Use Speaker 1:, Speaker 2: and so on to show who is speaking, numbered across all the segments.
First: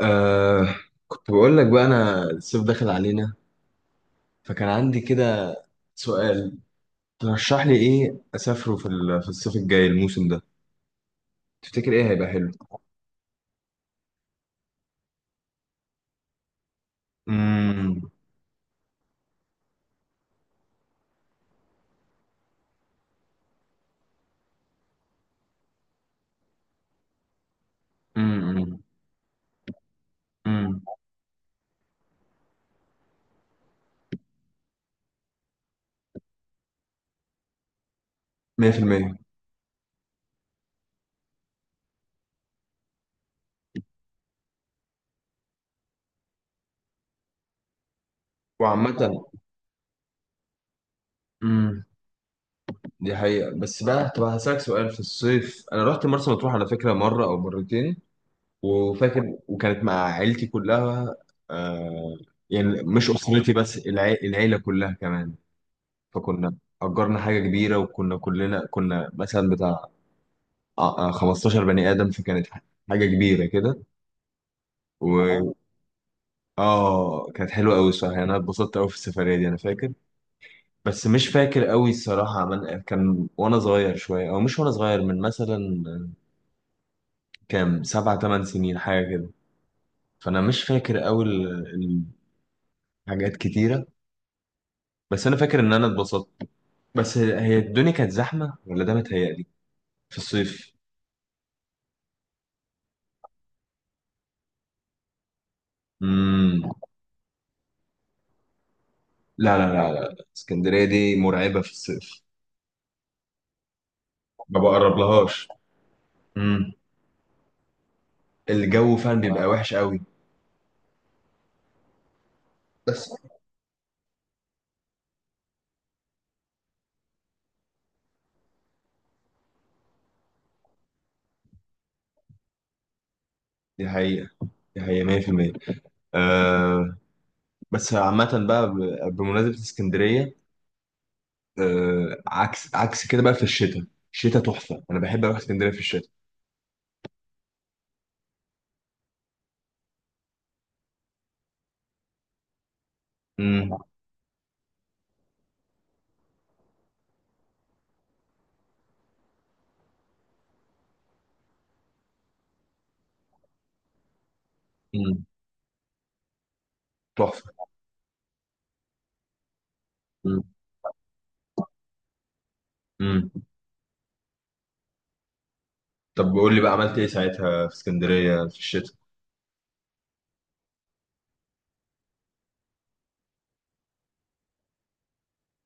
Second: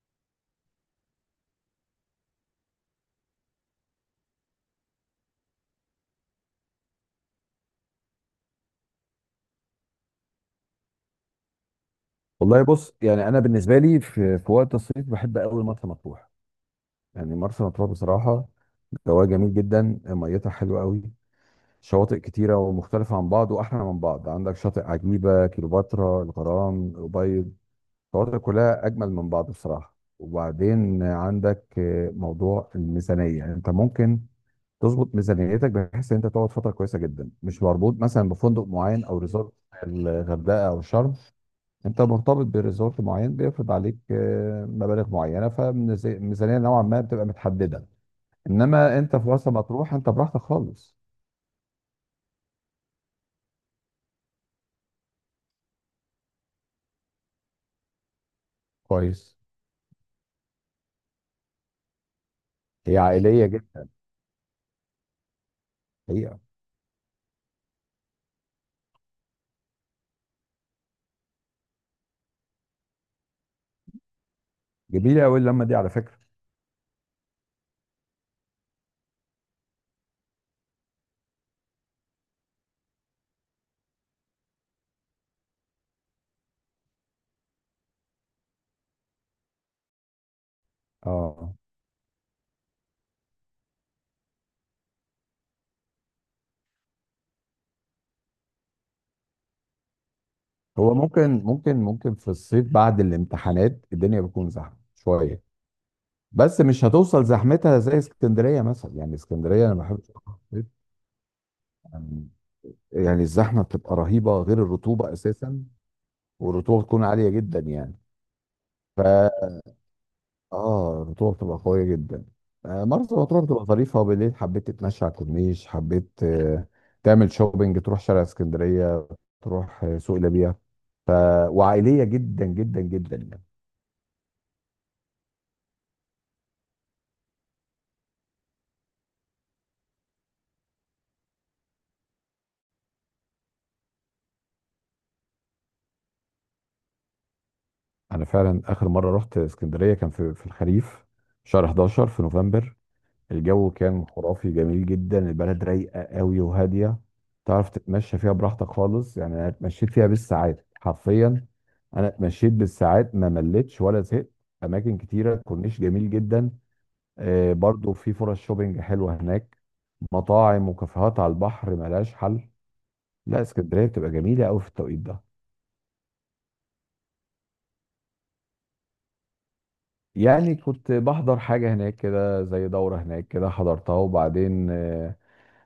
Speaker 1: آه، كنت بقول لك بقى انا الصيف داخل علينا، فكان عندي كده سؤال. ترشح لي ايه اسافره في الصيف الجاي الموسم ده؟ تفتكر ايه هيبقى حلو؟
Speaker 2: والله بص يعني انا بالنسبه لي في وقت الصيف بحب قوي مرسى مطروح. يعني مرسى مطروح
Speaker 1: امم،
Speaker 2: بصراحه جواها جميل جدا، ميتها حلوه قوي. شواطئ كتيره ومختلفه عن بعض واحلى من بعض، عندك شاطئ عجيبه، كيلوباترا، الغرام، الأبيض، الشواطئ
Speaker 1: امم،
Speaker 2: كلها اجمل من بعض بصراحه.
Speaker 1: امم،
Speaker 2: وبعدين عندك موضوع الميزانيه، يعني انت ممكن تظبط ميزانيتك بحيث ان انت تقعد فتره كويسه جدا مش مربوط مثلا بفندق معين
Speaker 1: 100%.
Speaker 2: او ريزورت الغردقه او شرم. انت مرتبط بريزورت معين بيفرض عليك مبالغ معينه، فميزانيه نوعا ما بتبقى متحدده. انما
Speaker 1: وعامة،
Speaker 2: انت في مرسى مطروح انت براحتك خالص.
Speaker 1: امم دي حقيقة. بس بقى طب هسألك سؤال، في الصيف انا رحت مرسى مطروح على فكرة مرة او مرتين،
Speaker 2: كويس.
Speaker 1: وفاكر، وكانت مع عيلتي كلها. آه، يعني
Speaker 2: هي
Speaker 1: مش
Speaker 2: عائليه
Speaker 1: اسرتي بس،
Speaker 2: جدا،
Speaker 1: العيلة كلها كمان.
Speaker 2: حقيقه.
Speaker 1: فكنا أجرنا حاجة كبيرة، وكنا كلنا كنا مثلا بتاع 15 بني آدم، فكانت حاجة كبيرة كده.
Speaker 2: جميله قوي
Speaker 1: و
Speaker 2: اللمه دي على فكره.
Speaker 1: اه آه كانت حلوة أوي الصراحة، يعني أنا اتبسطت أوي في السفرية دي أنا فاكر. بس مش فاكر أوي الصراحة، عمل كان وأنا صغير شوية، أو مش وأنا صغير، من مثلا كام 7 8 سنين حاجة كده. فأنا مش فاكر أوي
Speaker 2: اه،
Speaker 1: الحاجات كتيرة، بس أنا فاكر إن أنا اتبسطت. بس هي الدنيا كانت زحمة ولا ده متهيألي، في الصيف؟
Speaker 2: هو ممكن ممكن في الصيف بعد الامتحانات الدنيا بتكون زحمه شويه، بس
Speaker 1: امم.
Speaker 2: مش هتوصل زحمتها زي اسكندريه مثلا. يعني
Speaker 1: لا
Speaker 2: اسكندريه
Speaker 1: لا
Speaker 2: انا ما
Speaker 1: لا
Speaker 2: بحبش
Speaker 1: لا،
Speaker 2: أروحها في الصيف.
Speaker 1: اسكندرية دي مرعبة في الصيف،
Speaker 2: يعني يعني الزحمه بتبقى رهيبه،
Speaker 1: ما
Speaker 2: غير
Speaker 1: بقرب
Speaker 2: الرطوبه
Speaker 1: لهاش.
Speaker 2: اساسا،
Speaker 1: امم.
Speaker 2: والرطوبه بتكون عاليه جدا يعني.
Speaker 1: الجو
Speaker 2: ف
Speaker 1: فعلا بيبقى وحش قوي.
Speaker 2: اه الرطوبه بتبقى قويه جدا.
Speaker 1: بس
Speaker 2: مرسى مطروح بتبقى ظريفه، وبالليل حبيت تتمشى على الكورنيش، حبيت تعمل شوبينج، تروح شارع اسكندريه، تروح سوق ليبيا. ف... وعائليه جدا جدا جدا يعني.
Speaker 1: دي حقيقة، دي حقيقة 100%. آه. بس عامة بقى بمناسبة اسكندرية، آه عكس عكس كده بقى في الشتاء. الشتاء تحفة، أنا بحب أروح اسكندرية في الشتاء.
Speaker 2: انا فعلا اخر مره رحت اسكندريه كان في الخريف، شهر 11 في نوفمبر. الجو
Speaker 1: امم.
Speaker 2: كان خرافي جميل جدا، البلد رايقه قوي وهاديه. تعرف تتمشى فيها براحتك خالص، يعني انا اتمشيت فيها بالساعات حرفيا. انا اتمشيت بالساعات ما مليتش ولا زهقت. اماكن
Speaker 1: مم.
Speaker 2: كتيره، كورنيش جميل جدا.
Speaker 1: تحفة.
Speaker 2: برضو في فرص شوبينج حلوه هناك،
Speaker 1: مم.
Speaker 2: مطاعم وكافيهات على البحر ملهاش حل.
Speaker 1: مم.
Speaker 2: لا اسكندريه بتبقى جميله قوي في التوقيت ده.
Speaker 1: طب قول لي بقى عملت إيه ساعتها في اسكندرية في الشتاء؟
Speaker 2: يعني كنت بحضر حاجه هناك كده، زي دوره هناك كده حضرتها، وبعدين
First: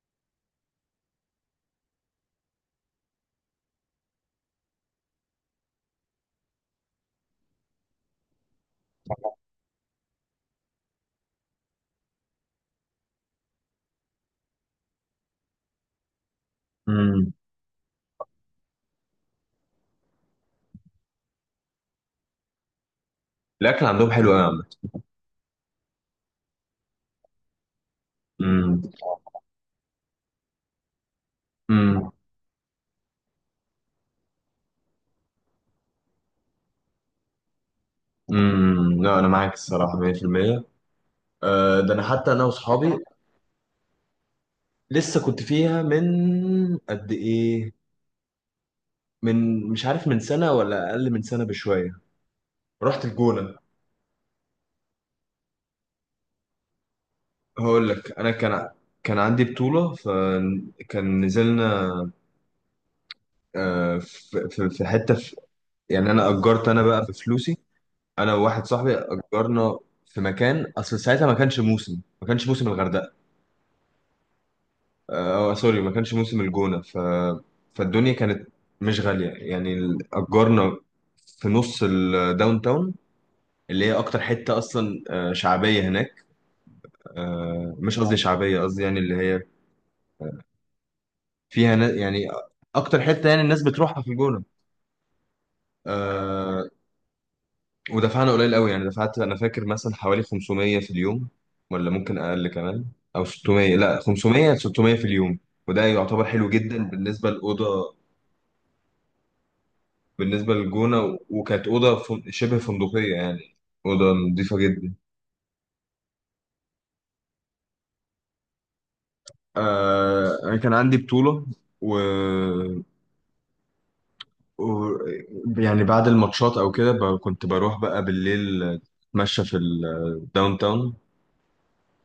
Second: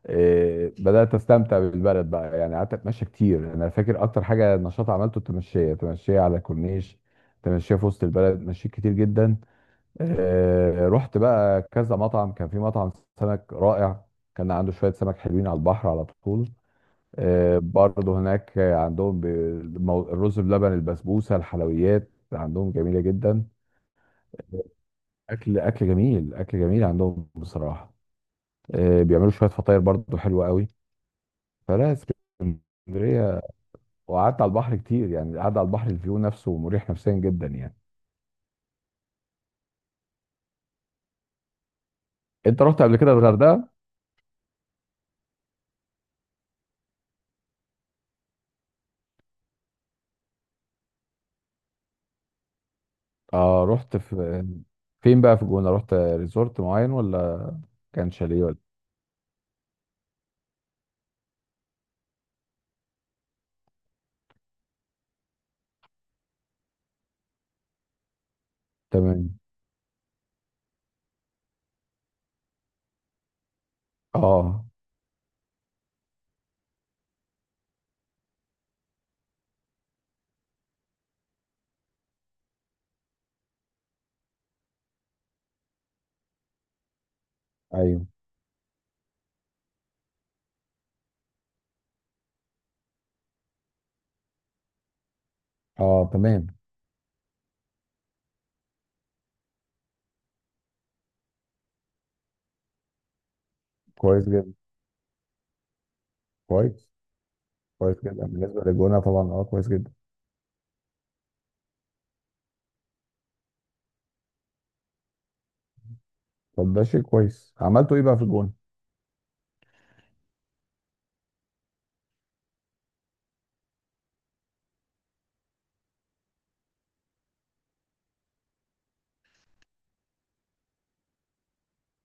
Speaker 2: بدات استمتع بالبلد بقى. يعني قعدت اتمشى كتير، يعني انا فاكر اكتر حاجه نشاط عملته التمشيه، تمشيه على الكورنيش، تمشيه في وسط البلد، مشيت كتير جدا. رحت بقى كذا مطعم، كان في مطعم سمك رائع، كان عنده شويه سمك حلوين على البحر على طول.
Speaker 1: امم.
Speaker 2: برضه هناك عندهم الرز بلبن، البسبوسه، الحلويات عندهم جميله جدا.
Speaker 1: الأكل عندهم حلو أوي يا عم.
Speaker 2: اكل، اكل جميل عندهم بصراحه.
Speaker 1: مم.
Speaker 2: بيعملوا شويه فطاير برضه حلوه قوي. فلا،
Speaker 1: مم.
Speaker 2: اسكندريه. وقعدت على البحر كتير، يعني القعده على البحر الفيو نفسه مريح نفسيا جدا يعني.
Speaker 1: مم. لا أنا معاك الصراحة 100%. آه، ده انا حتى انا
Speaker 2: انت رحت قبل
Speaker 1: واصحابي
Speaker 2: كده الغردقه؟
Speaker 1: لسه كنت فيها من قد ايه، من مش عارف من سنه ولا اقل من سنه بشويه. رحت الجونه.
Speaker 2: اه، رحت في فين بقى، في الجونه رحت ريزورت معين ولا
Speaker 1: هقول
Speaker 2: كان
Speaker 1: لك، انا
Speaker 2: شاليه ولا؟
Speaker 1: كان عندي بطوله فكان نزلنا في حته في، يعني انا اجرت، انا بقى بفلوسي، انا وواحد صاحبي
Speaker 2: تمام.
Speaker 1: اجرنا في مكان. اصل ساعتها ما كانش موسم، ما كانش موسم الغردقه.
Speaker 2: اه.
Speaker 1: آه سوري، ما كانش موسم الجونة فالدنيا كانت مش غالية يعني. أجرنا في نص الداون تاون، اللي هي أكتر حتة أصلا، آه، شعبية هناك. آه، مش
Speaker 2: ايوه.
Speaker 1: قصدي اه شعبية، قصدي يعني اللي هي فيها يعني أكتر حتة يعني الناس بتروحها في الجونة.
Speaker 2: اه، تمام.
Speaker 1: آه، ودفعنا قليل قوي، يعني دفعت أنا فاكر مثلا حوالي 500 في اليوم، ولا ممكن أقل كمان، أو 600، لا
Speaker 2: كويس جدا.
Speaker 1: 500 600 في اليوم. وده يعتبر حلو جدا
Speaker 2: كويس.
Speaker 1: بالنسبة للأوضة،
Speaker 2: كويس جدا بالنسبه للجونه طبعا، اه كويس جدا.
Speaker 1: بالنسبة للجونة. وكانت أوضة شبه فندقية يعني، أوضة نظيفة جدا.
Speaker 2: طب ده شيء كويس. عملتوا ايه بقى في الجونه؟
Speaker 1: آه أنا كان عندي بطولة و... و... يعني بعد الماتشات أو كده كنت بروح بقى بالليل أتمشى في الداون تاون،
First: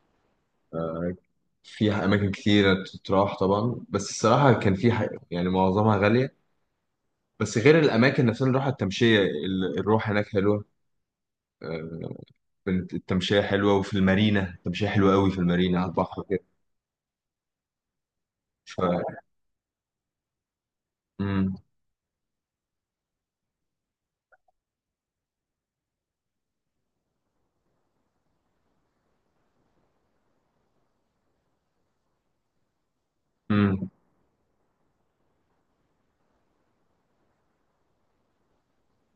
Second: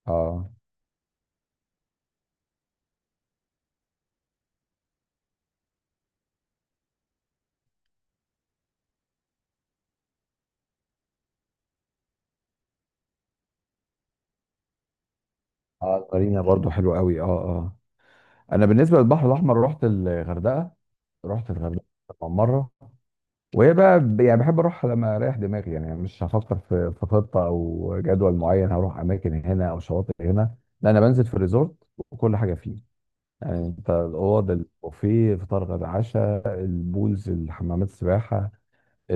Speaker 2: اه
Speaker 1: في أماكن كتيرة تتراح طبعا. بس الصراحة كان في يعني معظمها غالية. بس غير الأماكن نفسها، اللي راحة التمشية، الروح هناك حلوة. آه، كانت التمشية حلوة، وفي المارينا التمشية حلوة قوي، في المارينا على
Speaker 2: اه،
Speaker 1: البحر
Speaker 2: مارينا
Speaker 1: كده.
Speaker 2: برضو حلو قوي، اه اه. انا
Speaker 1: ف...
Speaker 2: بالنسبه للبحر الاحمر رحت الغردقه. رحت
Speaker 1: مم.
Speaker 2: الغردقه طبعاً مره، وهي بقى يعني بحب اروح لما اريح دماغي، يعني مش هفكر في خطه او جدول معين، هروح اماكن هنا او شواطئ هنا. لا، انا بنزل في الريزورت وكل حاجه فيه. يعني
Speaker 1: مم.
Speaker 2: انت الاوض، البوفيه، فطار غدا عشاء، البولز، الحمامات السباحه،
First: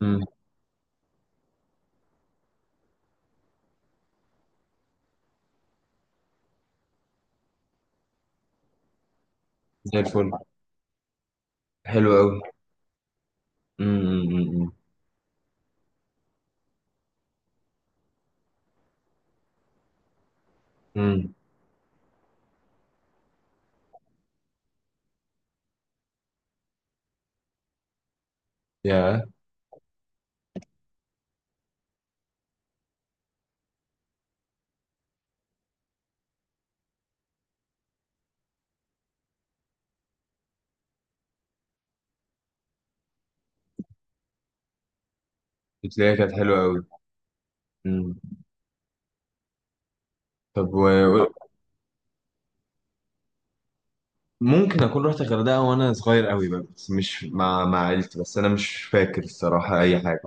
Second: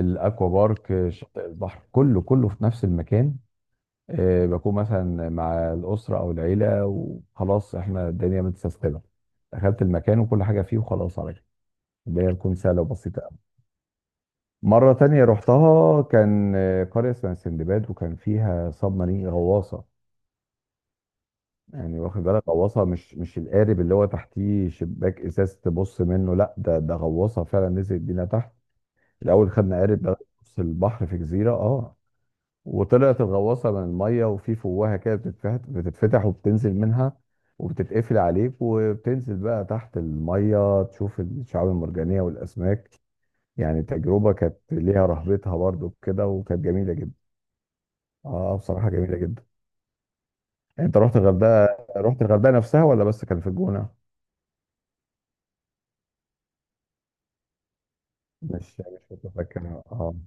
Speaker 1: امم.
Speaker 2: بارك، شاطئ البحر، كله كله في نفس المكان. بكون مثلا مع الاسره او العيله وخلاص، احنا الدنيا متسيستمه. دخلت
Speaker 1: زي
Speaker 2: المكان
Speaker 1: الفل،
Speaker 2: وكل حاجه فيه وخلاص، على كده
Speaker 1: حلو
Speaker 2: الدنيا
Speaker 1: قوي.
Speaker 2: تكون سهله وبسيطه.
Speaker 1: امم.
Speaker 2: مرة تانية رحتها كان قرية اسمها سندباد، وكان فيها سب مارين، غواصة.
Speaker 1: امم.
Speaker 2: يعني واخد بالك، غواصة، مش القارب اللي هو تحتيه شباك إزاز تبص منه، لا ده غواصة فعلا نزلت بينا تحت.
Speaker 1: يا،
Speaker 2: الأول خدنا قارب لغاية نص البحر في جزيرة اه، وطلعت الغواصة من المية، وفي فوهة كده بتتفتح، وبتنزل منها، وبتتقفل عليك وبتنزل بقى تحت المية تشوف الشعاب المرجانية والأسماك. يعني تجربة كانت ليها رهبتها برضو
Speaker 1: بتلاقيها
Speaker 2: كده،
Speaker 1: كانت حلوه
Speaker 2: وكانت
Speaker 1: قوي.
Speaker 2: جميلة جدا.
Speaker 1: امم.
Speaker 2: اه بصراحة جميلة جدا.
Speaker 1: طب
Speaker 2: يعني انت رحت الغردقة؟ رحت الغردقة نفسها ولا بس كان في الجونة؟
Speaker 1: ممكن اكون رحت الغردقه وانا صغير قوي بقى، بس مش مع عيلتي. بس انا
Speaker 2: مش
Speaker 1: مش
Speaker 2: مش
Speaker 1: فاكر الصراحه
Speaker 2: متذكر،
Speaker 1: اي
Speaker 2: اه
Speaker 1: حاجه.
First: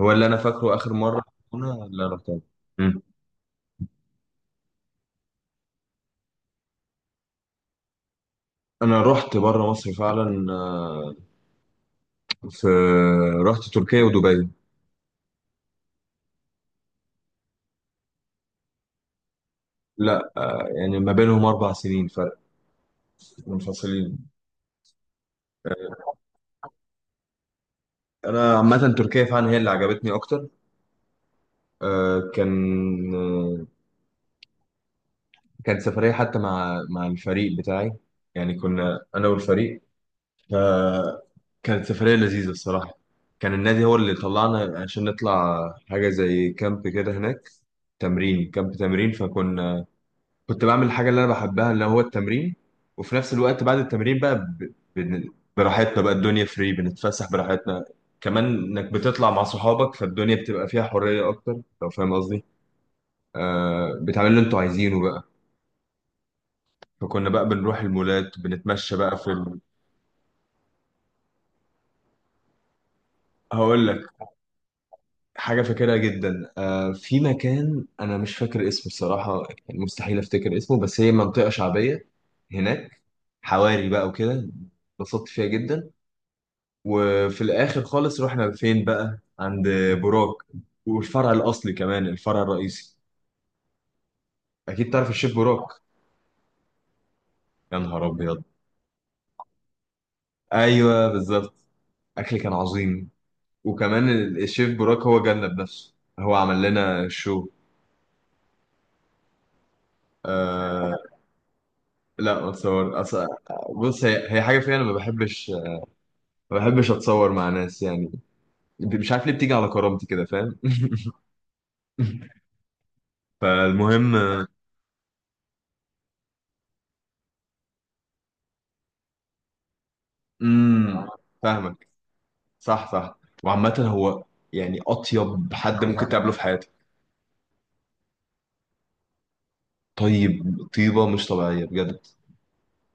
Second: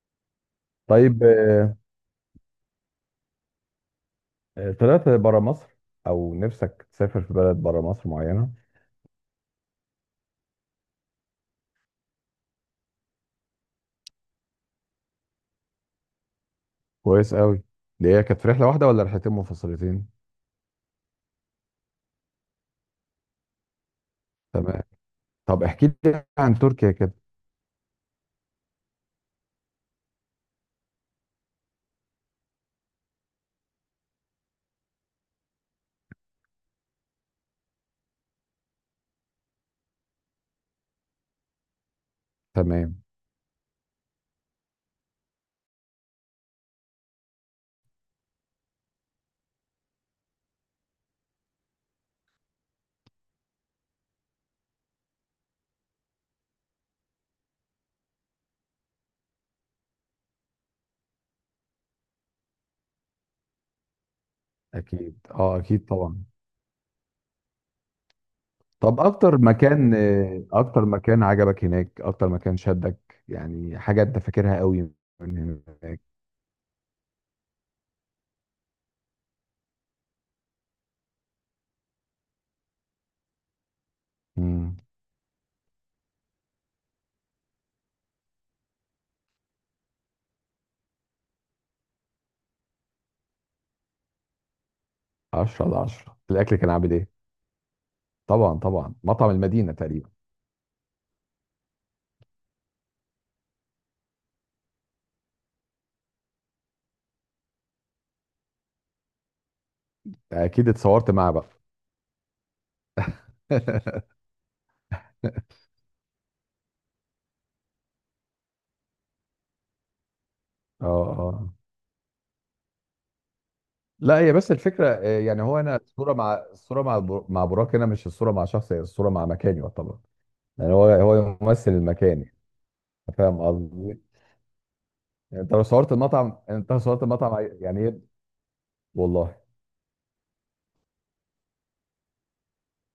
Speaker 1: هو اللي انا فاكره اخر مره
Speaker 2: طيب.
Speaker 1: هنا اللي انا رحتها. امم.
Speaker 2: طلعت برا مصر؟ او نفسك تسافر في بلد برا مصر معينة؟
Speaker 1: انا رحت بره مصر فعلا، آه، في، رحت تركيا ودبي.
Speaker 2: كويس قوي. دي هي كانت في رحلة واحدة ولا رحلتين منفصلتين؟
Speaker 1: لا، يعني ما بينهم 4 سنين فرق، منفصلين.
Speaker 2: تمام. طب احكي لي عن تركيا كده.
Speaker 1: انا عامه تركيا فعلا هي اللي عجبتني اكتر. آه، كان آه، كانت سفرية حتى مع الفريق بتاعي، يعني كنا أنا والفريق. فكانت سفرية لذيذة الصراحة.
Speaker 2: تمام.
Speaker 1: كان النادي هو اللي طلعنا عشان نطلع حاجة زي كامب كده هناك، تمرين كامب تمرين. كنت بعمل الحاجة اللي أنا بحبها اللي هو التمرين. وفي نفس الوقت بعد التمرين بقى براحتنا بقى، الدنيا فري، بنتفسح براحتنا. كمان إنك بتطلع مع صحابك، فالدنيا بتبقى فيها حرية أكتر لو فاهم قصدي. آه بتعمل اللي أنتوا عايزينه
Speaker 2: اكيد
Speaker 1: بقى.
Speaker 2: اه، اكيد طبعا.
Speaker 1: فكنا بقى بنروح المولات، بنتمشى
Speaker 2: طب
Speaker 1: بقى في
Speaker 2: اكتر مكان اكتر مكان عجبك هناك، اكتر مكان شدك يعني،
Speaker 1: هقول لك
Speaker 2: حاجة انت فاكرها قوي من
Speaker 1: حاجة فاكرها
Speaker 2: هناك.
Speaker 1: جدا، آه في مكان أنا مش فاكر اسمه الصراحة. يعني مستحيل أفتكر اسمه، بس هي منطقة شعبية هناك، حواري بقى وكده.
Speaker 2: مم.
Speaker 1: اتبسطت فيها جدا. وفي الآخر خالص رحنا فين بقى؟ عند بوراك، والفرع الأصلي كمان، الفرع الرئيسي. أكيد تعرف الشيف
Speaker 2: 10
Speaker 1: بوراك.
Speaker 2: على 10 الاكل كان عامل ايه؟
Speaker 1: يا نهار أبيض.
Speaker 2: طبعا طبعا، مطعم المدينه تقريبا.
Speaker 1: أيوه بالظبط. أكل كان عظيم. وكمان الشيف بوراك هو جالنا بنفسه، هو عمل لنا شو.
Speaker 2: اكيد
Speaker 1: أه.
Speaker 2: اتصورت معاه بقى؟
Speaker 1: لا ما اتصور اصل. بص هي حاجه فيها انا ما بحبش، ما بحبش اتصور مع ناس يعني. مش عارف ليه بتيجي على كرامتي كده، فاهم.
Speaker 2: اه اه.
Speaker 1: فالمهم.
Speaker 2: لا هي بس الفكره يعني هو انا الصوره، مع مع براك هنا مش الصوره مع شخص، هي الصوره مع مكان يعتبر. يعني هو
Speaker 1: امم.
Speaker 2: ممثل
Speaker 1: فاهمك،
Speaker 2: المكان يعني.
Speaker 1: صح صح.
Speaker 2: فاهم
Speaker 1: وعامه
Speaker 2: قصدي؟
Speaker 1: هو يعني
Speaker 2: يعني
Speaker 1: اطيب
Speaker 2: انت لو
Speaker 1: حد
Speaker 2: صورت
Speaker 1: ممكن تقابله
Speaker 2: المطعم،
Speaker 1: في حياتك.
Speaker 2: يعني ايه. والله.
Speaker 1: طيب، طيبه مش طبيعيه بجد،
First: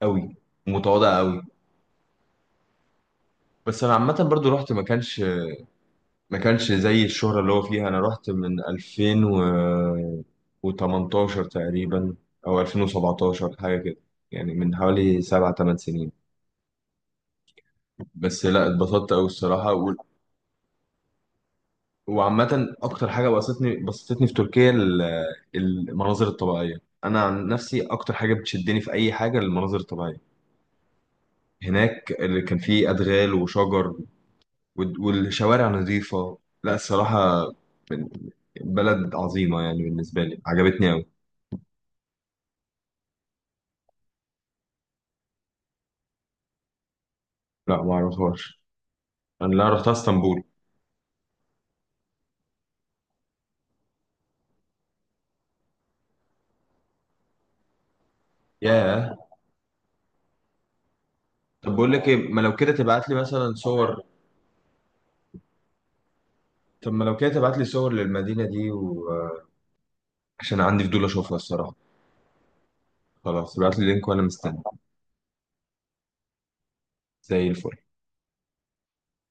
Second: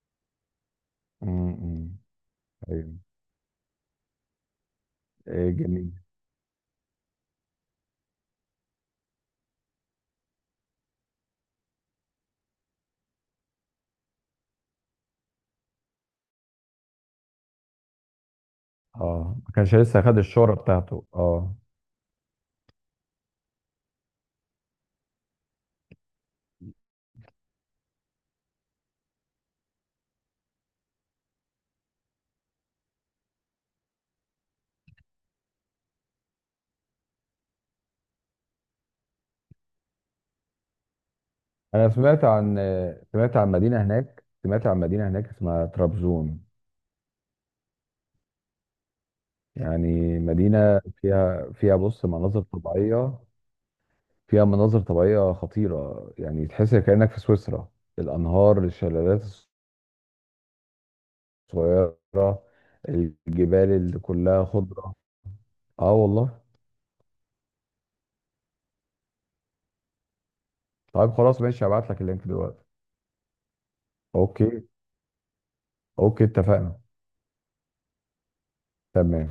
Speaker 1: قوي. ومتواضع قوي.
Speaker 2: امم، أمم. ايوه.
Speaker 1: بس انا عامه برضو رحت،
Speaker 2: إيه جميل.
Speaker 1: ما كانش زي الشهرة اللي هو فيها. انا رحت من 2018 تقريبا او 2017 حاجة كده، يعني من حوالي 7 8 سنين. بس لا، اتبسطت قوي
Speaker 2: اه ما
Speaker 1: الصراحة.
Speaker 2: كانش لسه خد الشهره بتاعته اه.
Speaker 1: وعامة اكتر حاجة بسطتني بسطتني في تركيا المناظر الطبيعية. انا عن نفسي اكتر حاجة بتشدني في اي حاجة المناظر الطبيعية. هناك اللي كان فيه ادغال وشجر والشوارع نظيفة. لا الصراحة بلد عظيمة يعني، بالنسبة لي عجبتني أوي.
Speaker 2: انا سمعت عن، سمعت عن مدينه هناك اسمها طرابزون.
Speaker 1: لا ما اعرفهاش، انا لا رحت
Speaker 2: يعني
Speaker 1: اسطنبول.
Speaker 2: مدينه فيها، بص مناظر طبيعيه، فيها مناظر طبيعيه خطيره، يعني تحس كانك في سويسرا. الانهار،
Speaker 1: ياه.
Speaker 2: الشلالات
Speaker 1: طب بقول
Speaker 2: الصغيره،
Speaker 1: لك ايه، ما لو كده تبعت لي مثلا
Speaker 2: الجبال اللي
Speaker 1: صور،
Speaker 2: كلها خضره. اه والله.
Speaker 1: طب ما لو كده تبعت لي صور للمدينة دي، وعشان عندي فضول
Speaker 2: طيب
Speaker 1: اشوفها
Speaker 2: خلاص ماشي،
Speaker 1: الصراحة.
Speaker 2: هبعت لك اللينك دلوقتي.
Speaker 1: خلاص تبعت لي لينك وانا مستني.
Speaker 2: اوكي، اوكي اتفقنا.
Speaker 1: زي الفل.
Speaker 2: تمام.